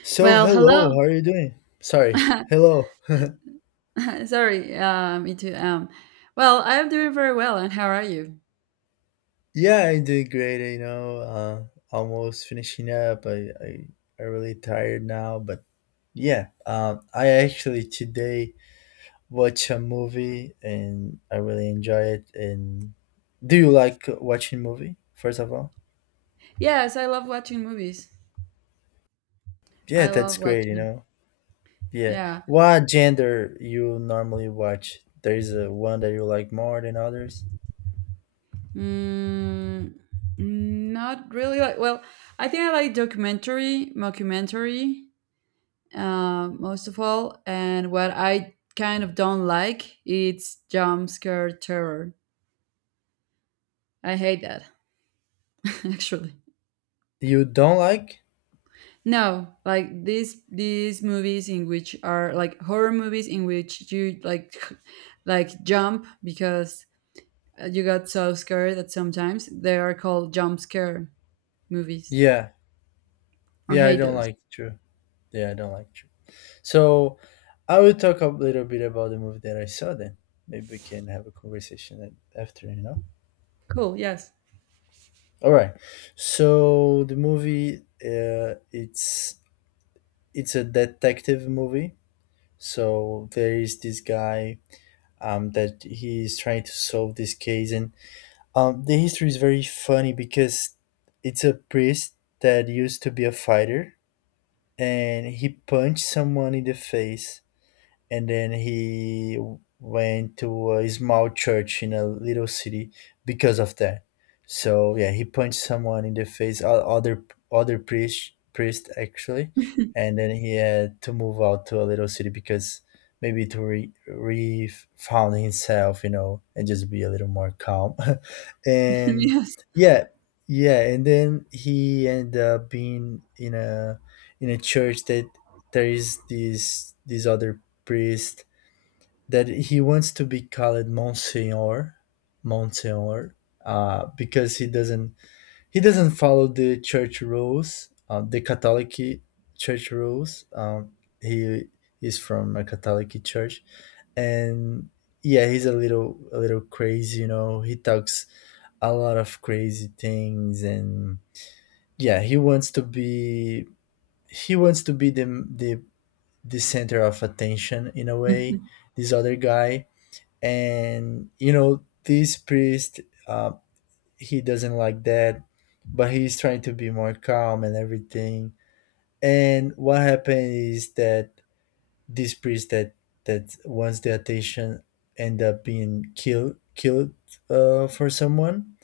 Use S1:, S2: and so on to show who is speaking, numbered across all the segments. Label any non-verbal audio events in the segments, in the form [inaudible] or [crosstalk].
S1: So
S2: Well,
S1: hello,
S2: hello.
S1: how are you doing? Sorry,
S2: [laughs]
S1: hello.
S2: Sorry, me too. Well, I'm doing very well, and how are you?
S1: Yeah, I did great. Almost finishing up. I I'm really tired now, but yeah. I actually today watch a movie and I really enjoy it. And do you like watching movie? First of all,
S2: Yes, I love watching movies.
S1: yeah,
S2: I
S1: that's
S2: love
S1: great. You
S2: watching.
S1: know, yeah.
S2: Yeah.
S1: What gender you normally watch? There is a one that you like more than others.
S2: Mm, not really like. Well, I think I like documentary, mockumentary, most of all. And what I kind of don't like, it's jump scare terror. I hate that, [laughs] actually.
S1: You don't like?
S2: No, like these movies in which are like horror movies in which you like [laughs] like jump because you got so scared that sometimes they are called jump scare movies.
S1: Yeah,
S2: I
S1: yeah, I
S2: hate
S1: don't
S2: those.
S1: like. True. Yeah, I don't like true. So I will talk a little bit about the movie that I saw then. Maybe we can have a conversation after, you know?
S2: Cool. Yes.
S1: All right. So the movie, uh, it's it's a detective movie. So there is this guy that he is trying to solve this case, and the history is very funny because it's a priest that used to be a fighter, and he punched someone in the face and then he went to a small church in a little city because of that. So yeah, he punched someone in the face, other priest actually, and then he had to move out to a little city because maybe to re found himself, you know, and just be a little more calm. [laughs]
S2: [laughs]
S1: and
S2: yes.
S1: yeah, yeah, and then he ended up being in a church that there is this other priest that he wants to be called Monsignor, Monsignor, because he doesn't follow the church rules, the Catholic church rules. He is from a Catholic church, and yeah, he's a little crazy. You know, he talks a lot of crazy things, and yeah, he wants to be he wants to be the the center of attention in a way.
S2: [laughs]
S1: This other guy, and you know this priest uh, he doesn't like that but he's trying to be more calm and everything and what happened is that this priest that that wants the attention end up being killed for someone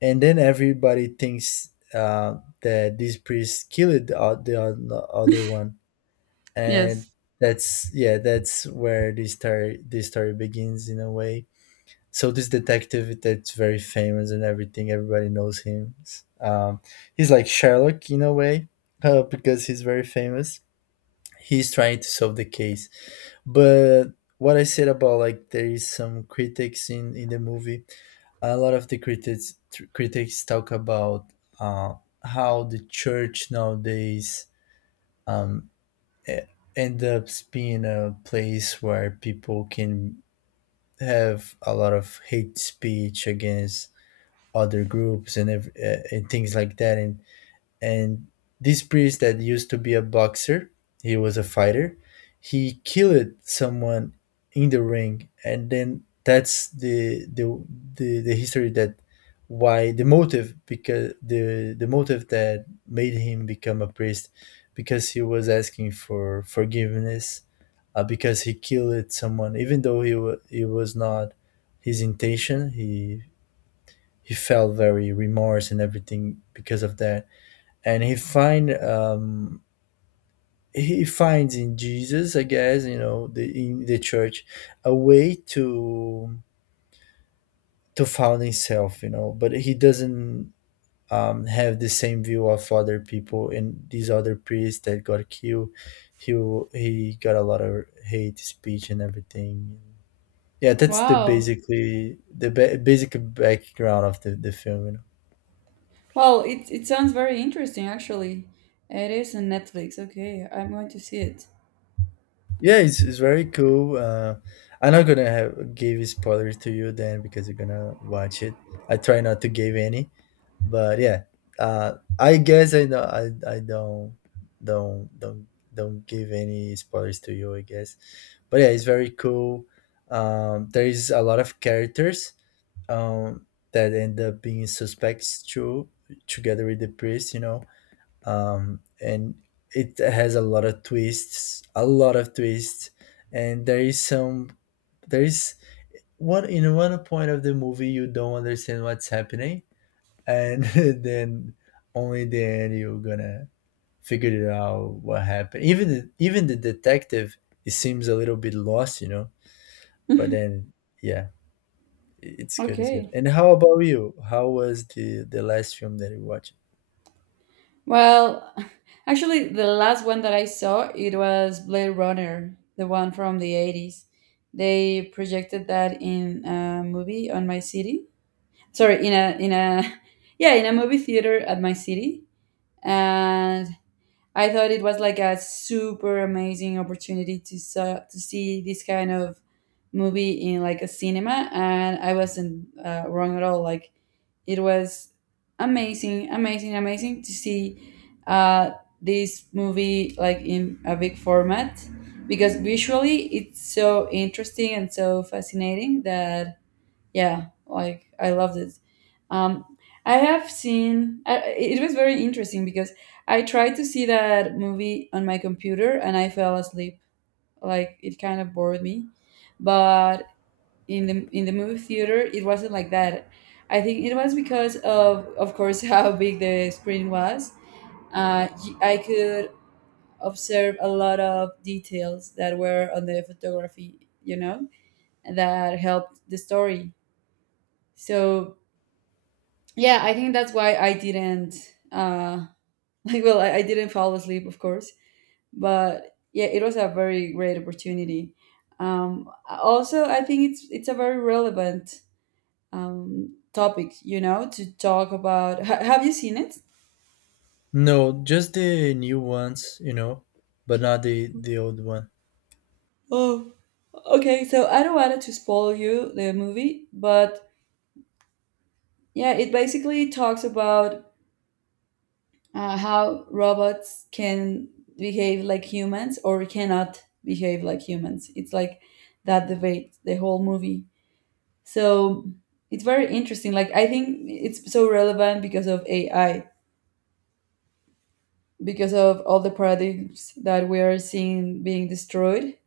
S1: and then everybody thinks that this priest killed the other one and
S2: yes.
S1: that's yeah that's where this story begins in a way. So this detective that's very famous and everything everybody knows him, um, he's like Sherlock in a way, because he's very famous, he's trying to solve the case, but what I said about like there is some critics in the movie. A lot of the critics critics talk about uh, how the church nowadays, um, e- end up being a place where people can have a lot of hate speech against other groups and and things like that. And this priest that used to be a boxer, he was a fighter, he killed someone in the ring, and then that's the history that why the motive, because the motive that made him become a priest, because he was asking for forgiveness, because he killed someone, even though he it was not his intention. He felt very remorse and everything because of that. And he find he finds in Jesus, I guess, you know, the in the church, a way to found himself, you know. But he doesn't have the same view of other people, and these other priests that got killed, he he got a lot of hate speech and everything. Yeah, that's the
S2: Wow.
S1: basically the basic background of the film, you know.
S2: Well, it sounds very interesting actually. It is on Netflix. Okay, I'm going to see it.
S1: Yeah, it's very cool. I'm not gonna give spoilers to you then because you're gonna watch it. I try not to give any, but yeah, I guess I know I don't don't give any spoilers to you, I guess. But yeah, it's very cool. There is a lot of characters um, that end up being suspects too, together with the priest. You know, and it has a lot of twists, a lot of twists, and there is one in one point of the movie you don't understand what's happening, and [laughs] then only the end you're gonna figure it out what happened. Even the detective, it seems a little bit lost, you know. But then, yeah, it's good, it's good.
S2: Okay.
S1: And how about you? How was the last film that you watched?
S2: Well, [laughs] actually, the last one that I saw it was Blade Runner, the one from the 80s. They projected that in a movie on my city. Sorry, in a [laughs] yeah in a movie theater at my city, and I thought it was like a super amazing opportunity to see this kind of movie in like a cinema, and I wasn't wrong at all. Like it was amazing, amazing, amazing to see uh, this movie like in a big format because visually it's so interesting and so fascinating that yeah like I loved it. Um I have seen I, It was very interesting because I tried to see that movie on my computer and I fell asleep. Like it kind of bored me, but in the movie theater it wasn't like that. I think it was because of course, [laughs] how big the screen was. I could observe a lot of details that were on the photography, you know, that helped the story. So yeah, I think that's why I didn't uh [laughs] like, well, I didn't fall asleep, of course, but yeah, it was a very great opportunity. Also I think it's a very relevant topic, you know, to talk about. Ha- have you seen it?
S1: No, just the new ones, you know, but not the old one.
S2: Oh, okay, so I don't want to spoil you the movie, but yeah, it basically talks about how robots can behave like humans or cannot behave like humans. It's like that debate, the whole movie. So it's very interesting. Like, I think it's so relevant because of AI, because of all the paradigms that we are seeing being destroyed.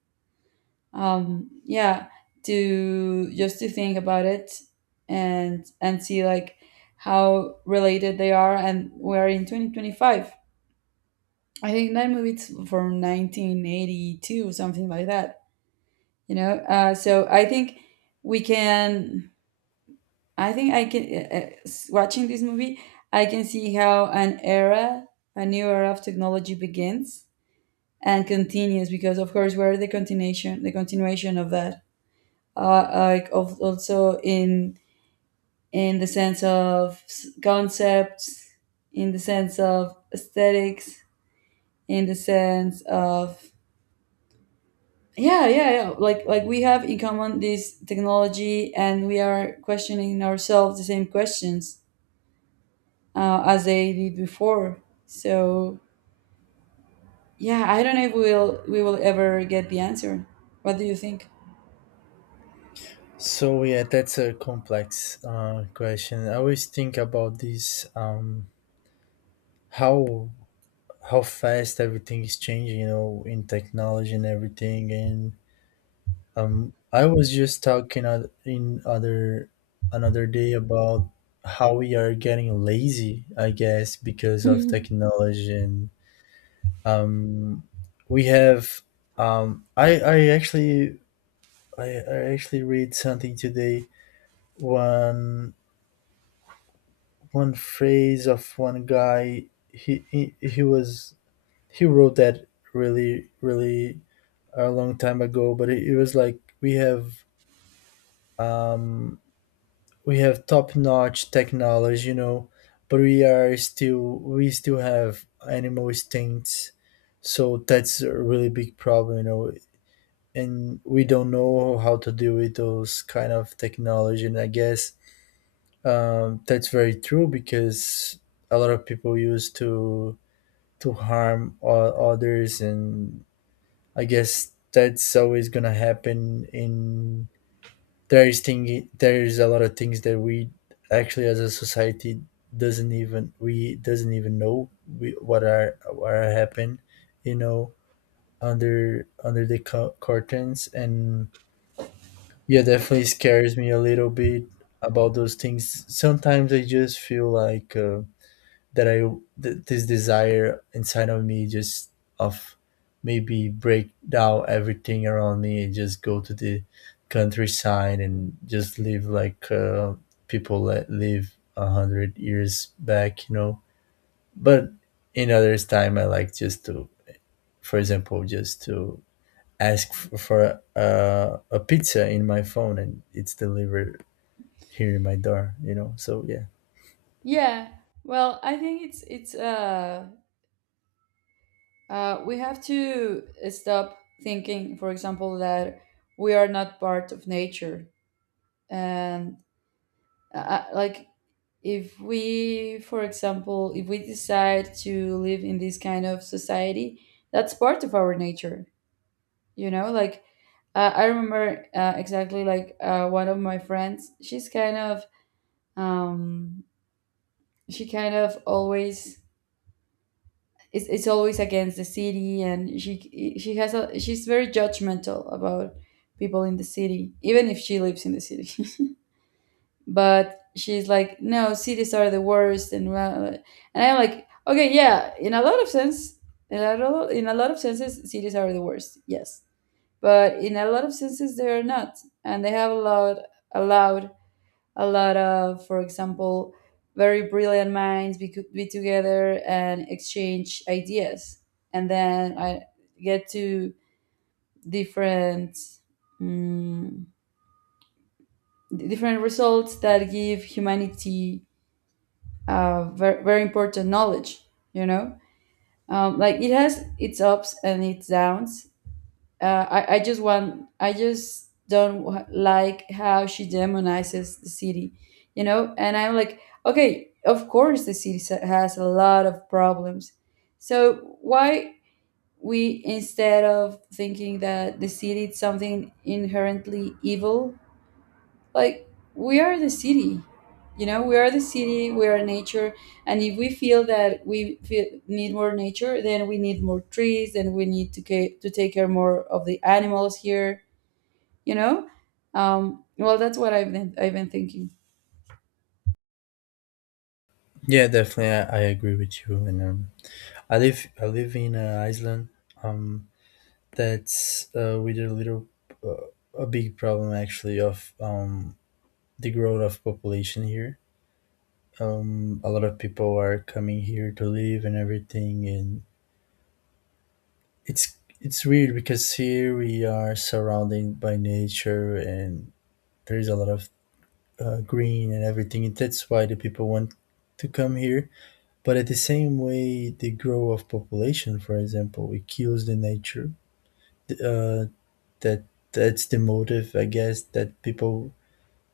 S2: Yeah, to just to think about it and see like how related they are, and we're in 2025. I think that movie it's from 1982, something like that. You know, so I think we can. I think I can. S- watching this movie, I can see how an era, a new era of technology begins and continues. Because of course, we're the continuation of that. Like of also in the sense of concepts, in the sense of aesthetics, in the sense of, yeah, yeah, yeah, like we have in common this technology and we are questioning ourselves the same questions as they did before. So yeah, I don't know if we will ever get the answer. What do you think?
S1: So yeah, that's a complex question. I always think about this, how how fast everything is changing, you know, in technology and everything. And I was just talking oth- in other another day about how we are getting lazy, I guess, because of
S2: [laughs]
S1: technology. And um, we have, I actually I, I actually read something today. One one phrase of one guy. He was he wrote that really a long time ago, but it was like we have, um we have top notch technology, you know, but we are still we still have animal instincts. So that's a really big problem, you know, and we don't know how to deal with those kind of technology. And I guess, that's very true because a lot of people used to harm others, and I guess that's always gonna happen. In there is a lot of things that we actually as a society doesn't even know we, what are happen, you know, under the curtains, and yeah, definitely scares me a little bit about those things. Sometimes I just feel like. That I this desire inside of me just of maybe break down everything around me and just go to the countryside and just live like people that live a hundred years back, you know. But in others time, I like just to, for example, just to ask for a pizza in my phone and it's delivered here in my door, you know. So yeah,
S2: yeah, well, I think it's we have to stop thinking, for example, that we are not part of nature. And like, if we, for example, if we decide to live in this kind of society, that's part of our nature, you know. Like I remember, exactly, like, one of my friends, she's kind of um she kind of always it's always against the city, and she has a she's very judgmental about people in the city even if she lives in the city. But she's like, "No, cities are the worst." And well, and I'm like, okay, yeah, in a lot of sense, in a lot of senses cities are the worst, yes, but in a lot of senses they are not. And they have allowed a lot of, for example, very brilliant minds be together and exchange ideas, and then I get to different mm, different results that give humanity very, very important knowledge, you know. Like it has its ups and its downs. I just want I just don't wa- like how she demonizes the city, you know. And I'm like, okay, of course the city has a lot of problems, so why, we, instead of thinking that the city is something inherently evil, like, we are the city, you know, we are the city, we are nature. And if we feel that we feel, need more nature, then we need more trees, and we need to, to take care more of the animals here, you know. Well, that's what I've been thinking.
S1: yeah, definitely, I agree with you, and I live in an island, um, that's with a little uh, a big problem actually of the growth of population here. A lot of people are coming here to live and everything, and it's weird because here we are surrounded by nature and there is a lot of green and everything. And that's why the people want to come here. But at the same way, the growth of population, for example, it kills the nature, uh, that that's the motive, I guess, that people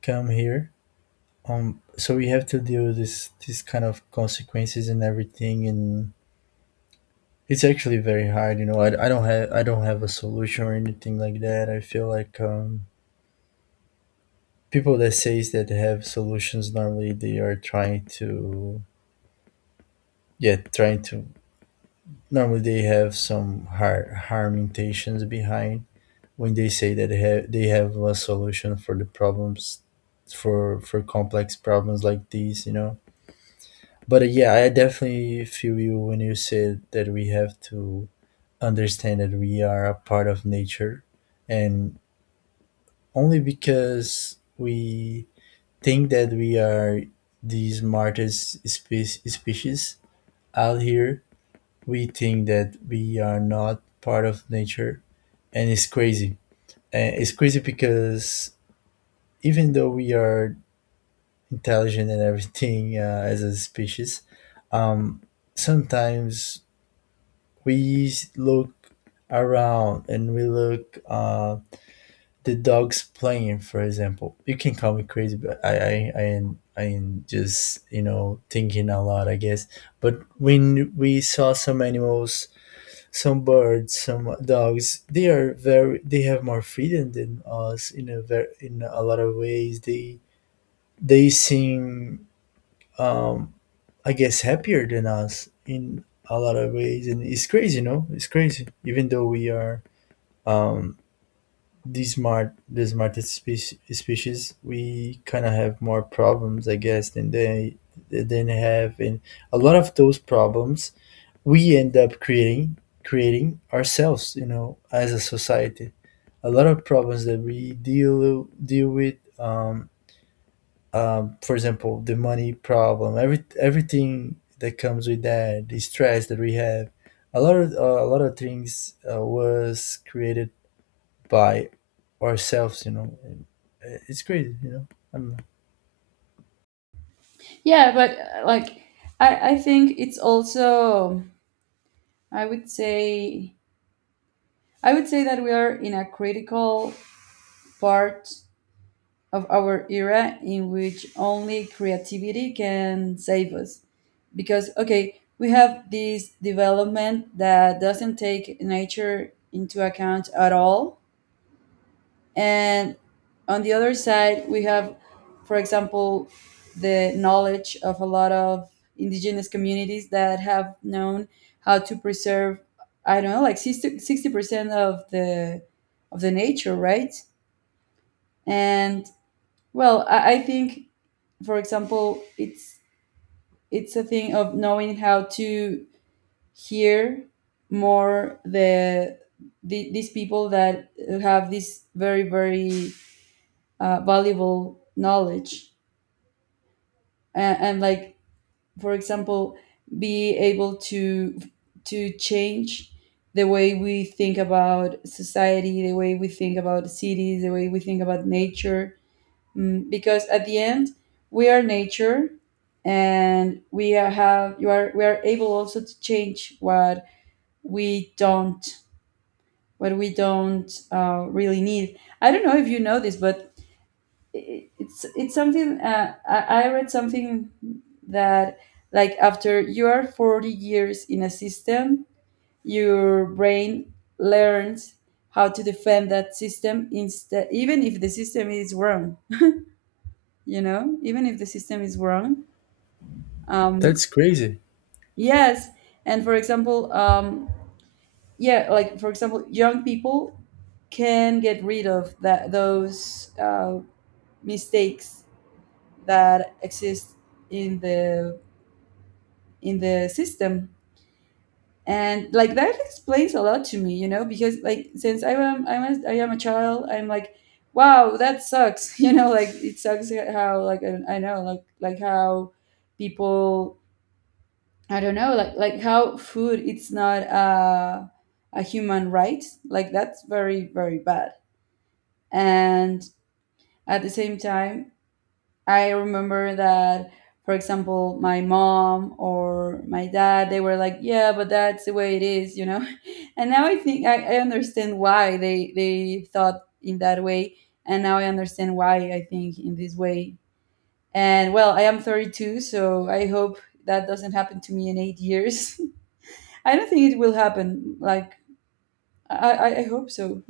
S1: come here. So we have to deal with this kind of consequences and everything. And it's actually very hard, you know. I don't have I don't have a solution or anything like that. I feel like, people that says that they have solutions normally they are trying to, yeah, trying to, normally they have some harm intentions behind when they say that they have a solution for the problems, for complex problems like these, you know. But yeah, I definitely feel you when you said that we have to understand that we are a part of nature. And only because we think that we are the smartest species out here, we think that we are not part of nature. And it's crazy. And it's crazy because even though we are intelligent and everything, [laughs] as a species, um, sometimes we look around and we look, the dogs playing, for example. You can call me crazy, but I am I am just, you know, thinking a lot, I guess. But when we saw some animals, some birds, some dogs, they are very they have more freedom than us in a very in a lot of ways. They seem, um I guess, happier than us in a lot of ways. And it's crazy, you know, it's crazy even though we are, um the smart the smartest species, we kind of have more problems, I guess, than they have. And a lot of those problems we end up creating ourselves, you know, as a society. A lot of problems that we deal with, for example, the money problem, everything that comes with that, the stress that we have, a lot of things was created by ourselves, you know. And it's crazy, you know. I don't know.
S2: Yeah, but like, I think it's also, I would say, I would say that we are in a critical part of our era in which only creativity can save us. Because, okay, we have this development that doesn't take nature into account at all. And on the other side, we have, for example, the knowledge of a lot of indigenous communities that have known how to preserve, I don't know, like 60% of the nature, right? And well, I think, for example, it's a thing of knowing how to hear more the these people that have this very, very valuable knowledge. And like, for example, be able to change the way we think about society, the way we think about cities, the way we think about nature. Because at the end, we are nature, and we are have you are we are able also to change what we don't, what we don't really need. I don't know if you know this, but it's something, I read something, that like after you are 40 years in a system, your brain learns how to defend that system instead, even if the system is wrong, you know, even if the system is wrong. um
S1: That's crazy.
S2: yes. And, for example, yeah, like, for example, young people can get rid of that those mistakes that exist in the in the system. And like that explains a lot to me, you know, because like, since I am a child, I'm like, wow, that sucks, [laughs] you know. Like, it sucks how, like, I know, like how people, I don't know, like how food it's not a a human right. Like that's very, very bad. And at the same time, I remember that, for example, my mom or my dad, they were like, "Yeah, but that's the way it is," you know. [laughs] And now I think I understand why they thought in that way, and now I understand why I think in this way. And well, I am 32, so I hope that doesn't happen to me in 8 years. [laughs] I don't think it will happen. Like I hope so.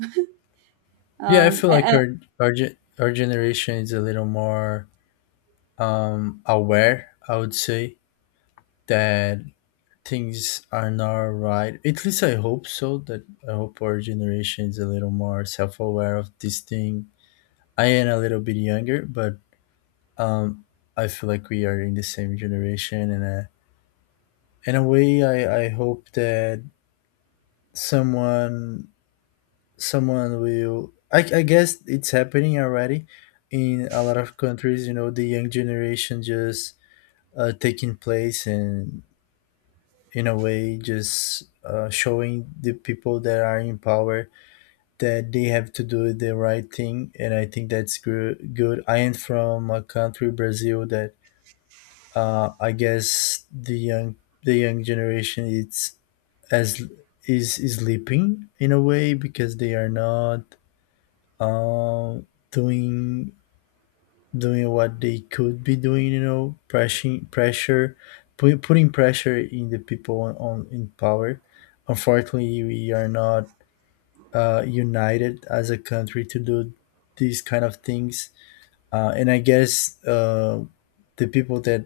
S1: Yeah, I feel like
S2: And-
S1: our generation is a little more aware. I would say that things are not right. At least I hope so. That I hope our generation is a little more self aware of these things. I am a little bit younger, but um, I feel like we are in the same generation, and in a way, I hope that someone someone will. I guess it's happening already in a lot of countries. You know, the young generation just taking place, and in a way, just showing the people that are in power that they have to do the right thing, and I think that's good. Good. I am from a country, Brazil, that I guess the young generation is as is sleeping in a way because they are not uh, doing doing what they could be doing. You know, pressing pressure, putting pressure in the people on in power. Unfortunately, we are not united as a country to do these kind of things. And I guess. The people that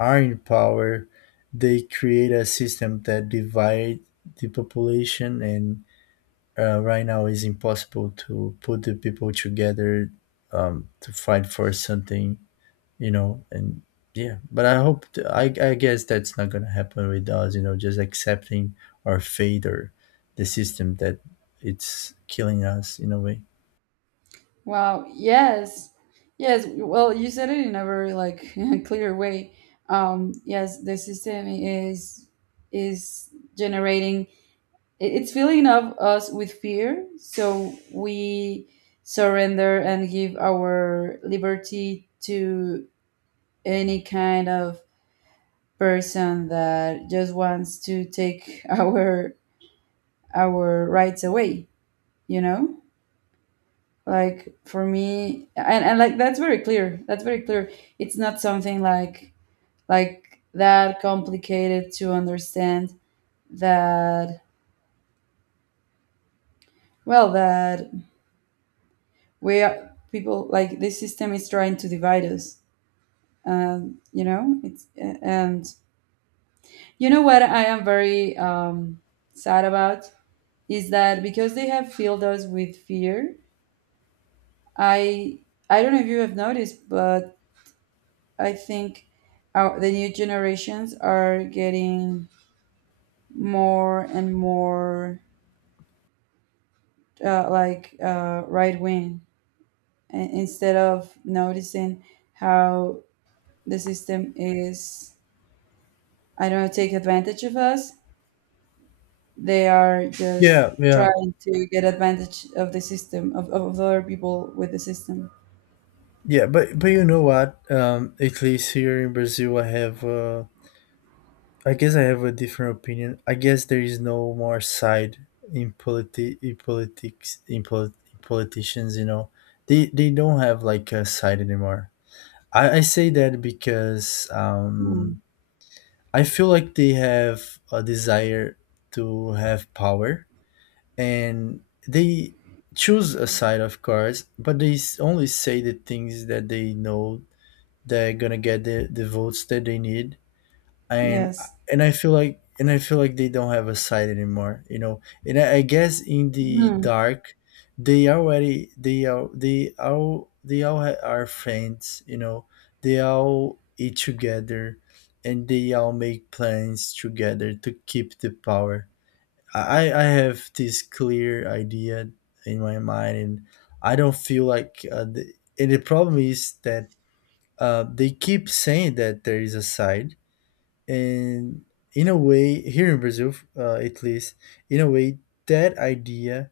S1: are in power, they create a system that divide the population, and right now it's impossible to put the people together to fight for something, you know. And yeah, but I guess that's not going to happen with us, you know, just accepting our fate or the system that it's killing us in a way.
S2: Wow, yes, yes. Well, you said it in a very like [laughs] clear way. Yes, the system is generating. It- It's filling up us with fear, so we surrender and give our liberty to any kind of person that just wants to take [laughs] our rights away. You know. Like for me, and like, that's very clear, that's very clear. It's not something like that complicated to understand that, well, that we are people, like this system is trying to divide us. You know, it's, and you know what, I am very sad about is that because they have filled us with fear, i I don't know if you have noticed, but I think our, the new generations are getting more and more, like, right wing, and instead of noticing how the system is, I don't know, take advantage of us, they are just
S1: Yeah, yeah,
S2: trying to get advantage of the system, of other people with the system.
S1: yeah, but you know what, at least here in Brazil, I guess I have a different opinion. I guess there is no more side in politi in politics, in politicians. You know, they don't have like a side anymore. I say that because
S2: Mm.
S1: I feel like they have a desire to have power, and they choose a side, of course, but only say the things that they know they're gonna get the votes that they need. And
S2: Yes.
S1: and I feel like they don't have a side anymore, you know. And I guess in the
S2: Mm,
S1: dark, they already are friends, you know. They all eat together, and they all make plans together to keep the power. I have this clear idea in my mind, and I don't feel like and the problem is that they keep saying that there is a side. And in a way, here in Brazil, at least in a way, that idea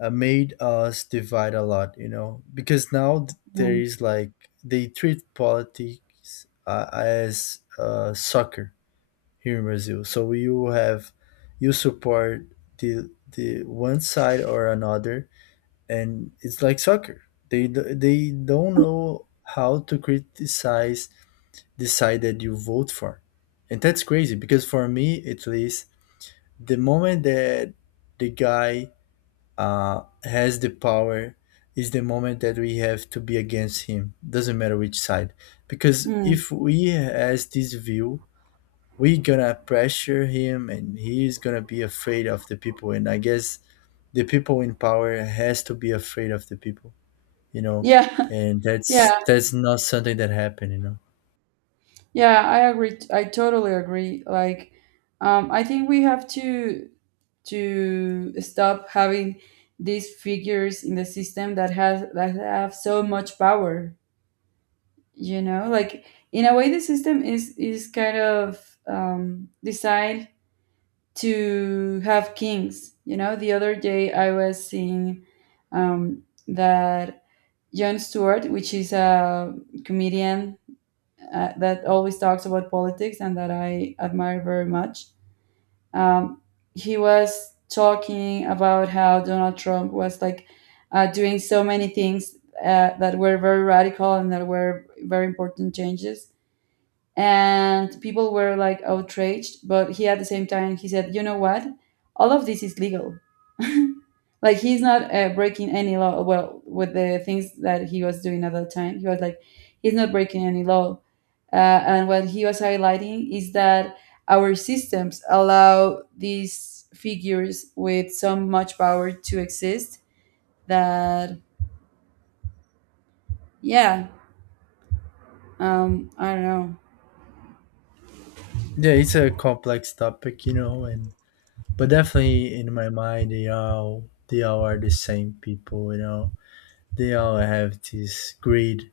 S1: made us divide a lot, you know, because now there
S2: mm,
S1: is like, they treat politics as soccer here in Brazil. So you have, you support the one side or another, and it's like soccer. They don't know how to criticize decided you vote for. And that's crazy because for me, at least, the moment that the guy has the power is the moment that we have to be against him. Doesn't matter which side. Because
S2: mm.
S1: if we has this view, we gonna pressure him, and he is gonna be afraid of the people. And I guess the people in power has to be afraid of the people, you know?
S2: Yeah,
S1: And
S2: [laughs]
S1: that's
S2: yeah.
S1: that's not something that happened, you know?
S2: Yeah, I agree. I totally agree. Like, I think we have to stop having these figures in the system that has that have so much power. You know, like, in a way, the system is kind of designed to have kings. You know, the other day I was seeing that Jon Stewart, which is a comedian that always talks about politics and that I admire very much. Um, he was talking about how Donald Trump was like doing so many things that were very radical and that were very important changes. And people were like outraged, but he, at the same time, he said, "You know what? All of this is legal." [laughs] like, he's not breaking any law. Well, with the things that he was doing at the time, he was like, "He's not breaking any law and what he was highlighting is that our systems allow these figures with so much power to exist that, yeah, I don't know.
S1: Yeah, it's a complex topic, you know. And but definitely in my mind, they all are the same people, you know. They all have this greed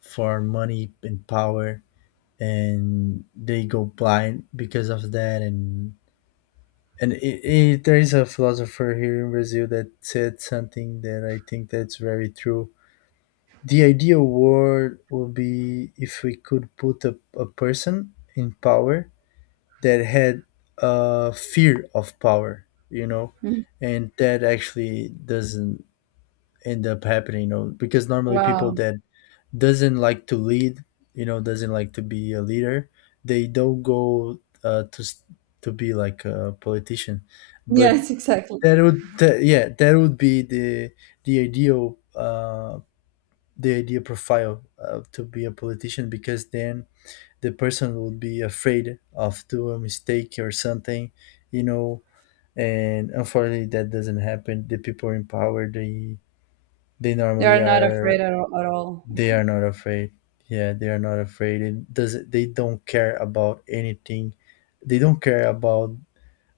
S1: for money and power, and they go blind because of that. And there is a philosopher here in Brazil that said something that I think that's very true. The ideal world would be if we could put a person in power that had a fear of power, you know,
S2: Mhm.
S1: and that actually doesn't end up happening, you know, because normally people
S2: Wow. [laughs]
S1: that doesn't like to lead, you know, doesn't like to be a leader, they don't go to be like a politician. But
S2: Yes, exactly.
S1: that would that, yeah, that would be the ideal uh the ideal profile to be a politician, because then the person would be afraid of do a mistake or something, you know. And unfortunately, that doesn't happen. The people in power, they
S2: They are
S1: normally
S2: not
S1: are,
S2: afraid at all. At all.
S1: they are not afraid. Yeah, they are not afraid. It doesn't. They don't care about anything. They don't care about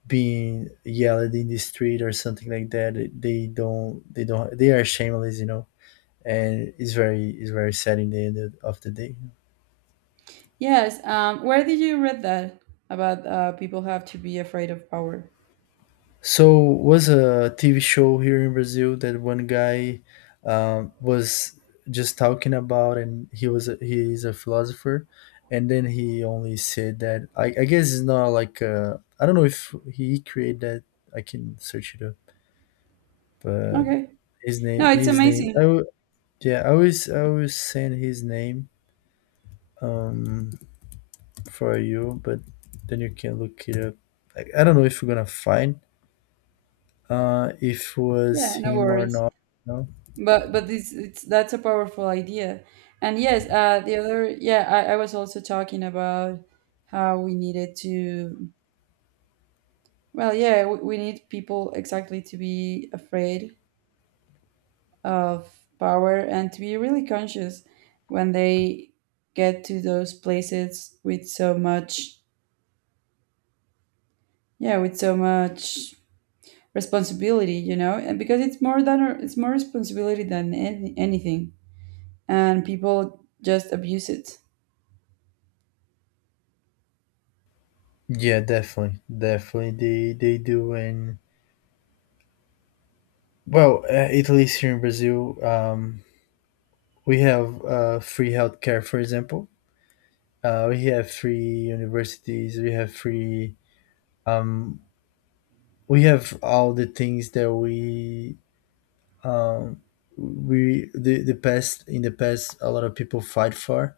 S1: being yelled in the street or something like that. They don't. They don't. They are shameless, you know. And it's very sad in the end of the day.
S2: Yes. Where did you read that about people have to be afraid of power?
S1: So was a TV show here in Brazil that one guy was just talking about, and he is a philosopher, and then he only said that. I guess it's not like, I don't know if he created that. I can search it up, but
S2: Okay. No, it's
S1: his name I
S2: amazing.
S1: w- yeah, I always send his name um for you, but then you can look it up. I don't know if you're gonna find if was
S2: Yeah, no
S1: him or
S2: worries.
S1: not. No?
S2: But this it's, that's a powerful idea. And yes, the other, yeah, I was also talking about how we needed to, well, yeah, we need people exactly to be afraid of power and to be really conscious when they get to those places with so much, yeah, with so much responsibility, you know. And because it's more than, it's more responsibility than anything, and people just abuse it.
S1: Yeah, definitely, definitely they do. And well, at least here in Brazil, we have free healthcare. For example, we have free universities. We have free. Um, we have all the things that we um, the past in the past a lot of people fight for,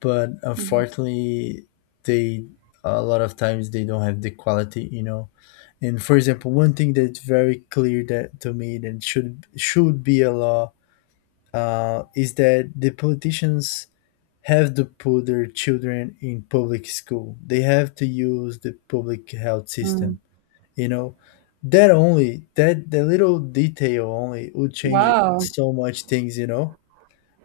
S1: but unfortunately, they a lot of times they don't have the quality. You know, and for example, one thing that's very clear that to me that should be a law is that the politicians have to put their children in public school. They have to use the public health
S2: Mhm.
S1: system. You know, that only, that the little detail only would change
S2: Wow.
S1: so much things. You know,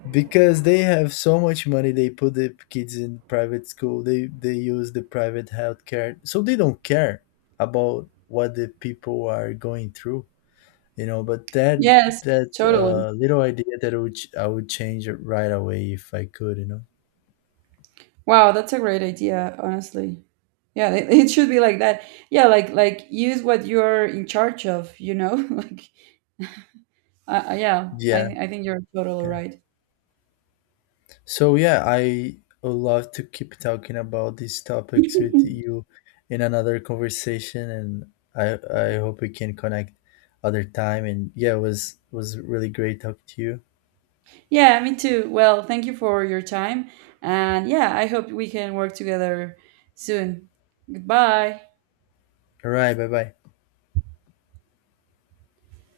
S1: because they have so much money, they put the kids in private school, they use the private healthcare, so they don't care about what the people are going through, you know. But that,
S2: Yes,
S1: that's
S2: totally.
S1: a little idea that I would change it right away if I could, you know.
S2: Wow, that's a great idea, honestly. Yeah, it should be like that. Yeah, like, use what you're in charge of, you know? [laughs] Like yeah,
S1: Yeah,
S2: I think you're totally
S1: yeah,
S2: right.
S1: so yeah, I would love to keep talking about these topics
S2: [laughs]
S1: with you in another conversation. And I hope we can connect other time. And yeah, it was really great talking to you.
S2: Yeah, me too. Well, thank you for your time. And yeah, I hope we can work together soon. Goodbye.
S1: All right. Bye bye.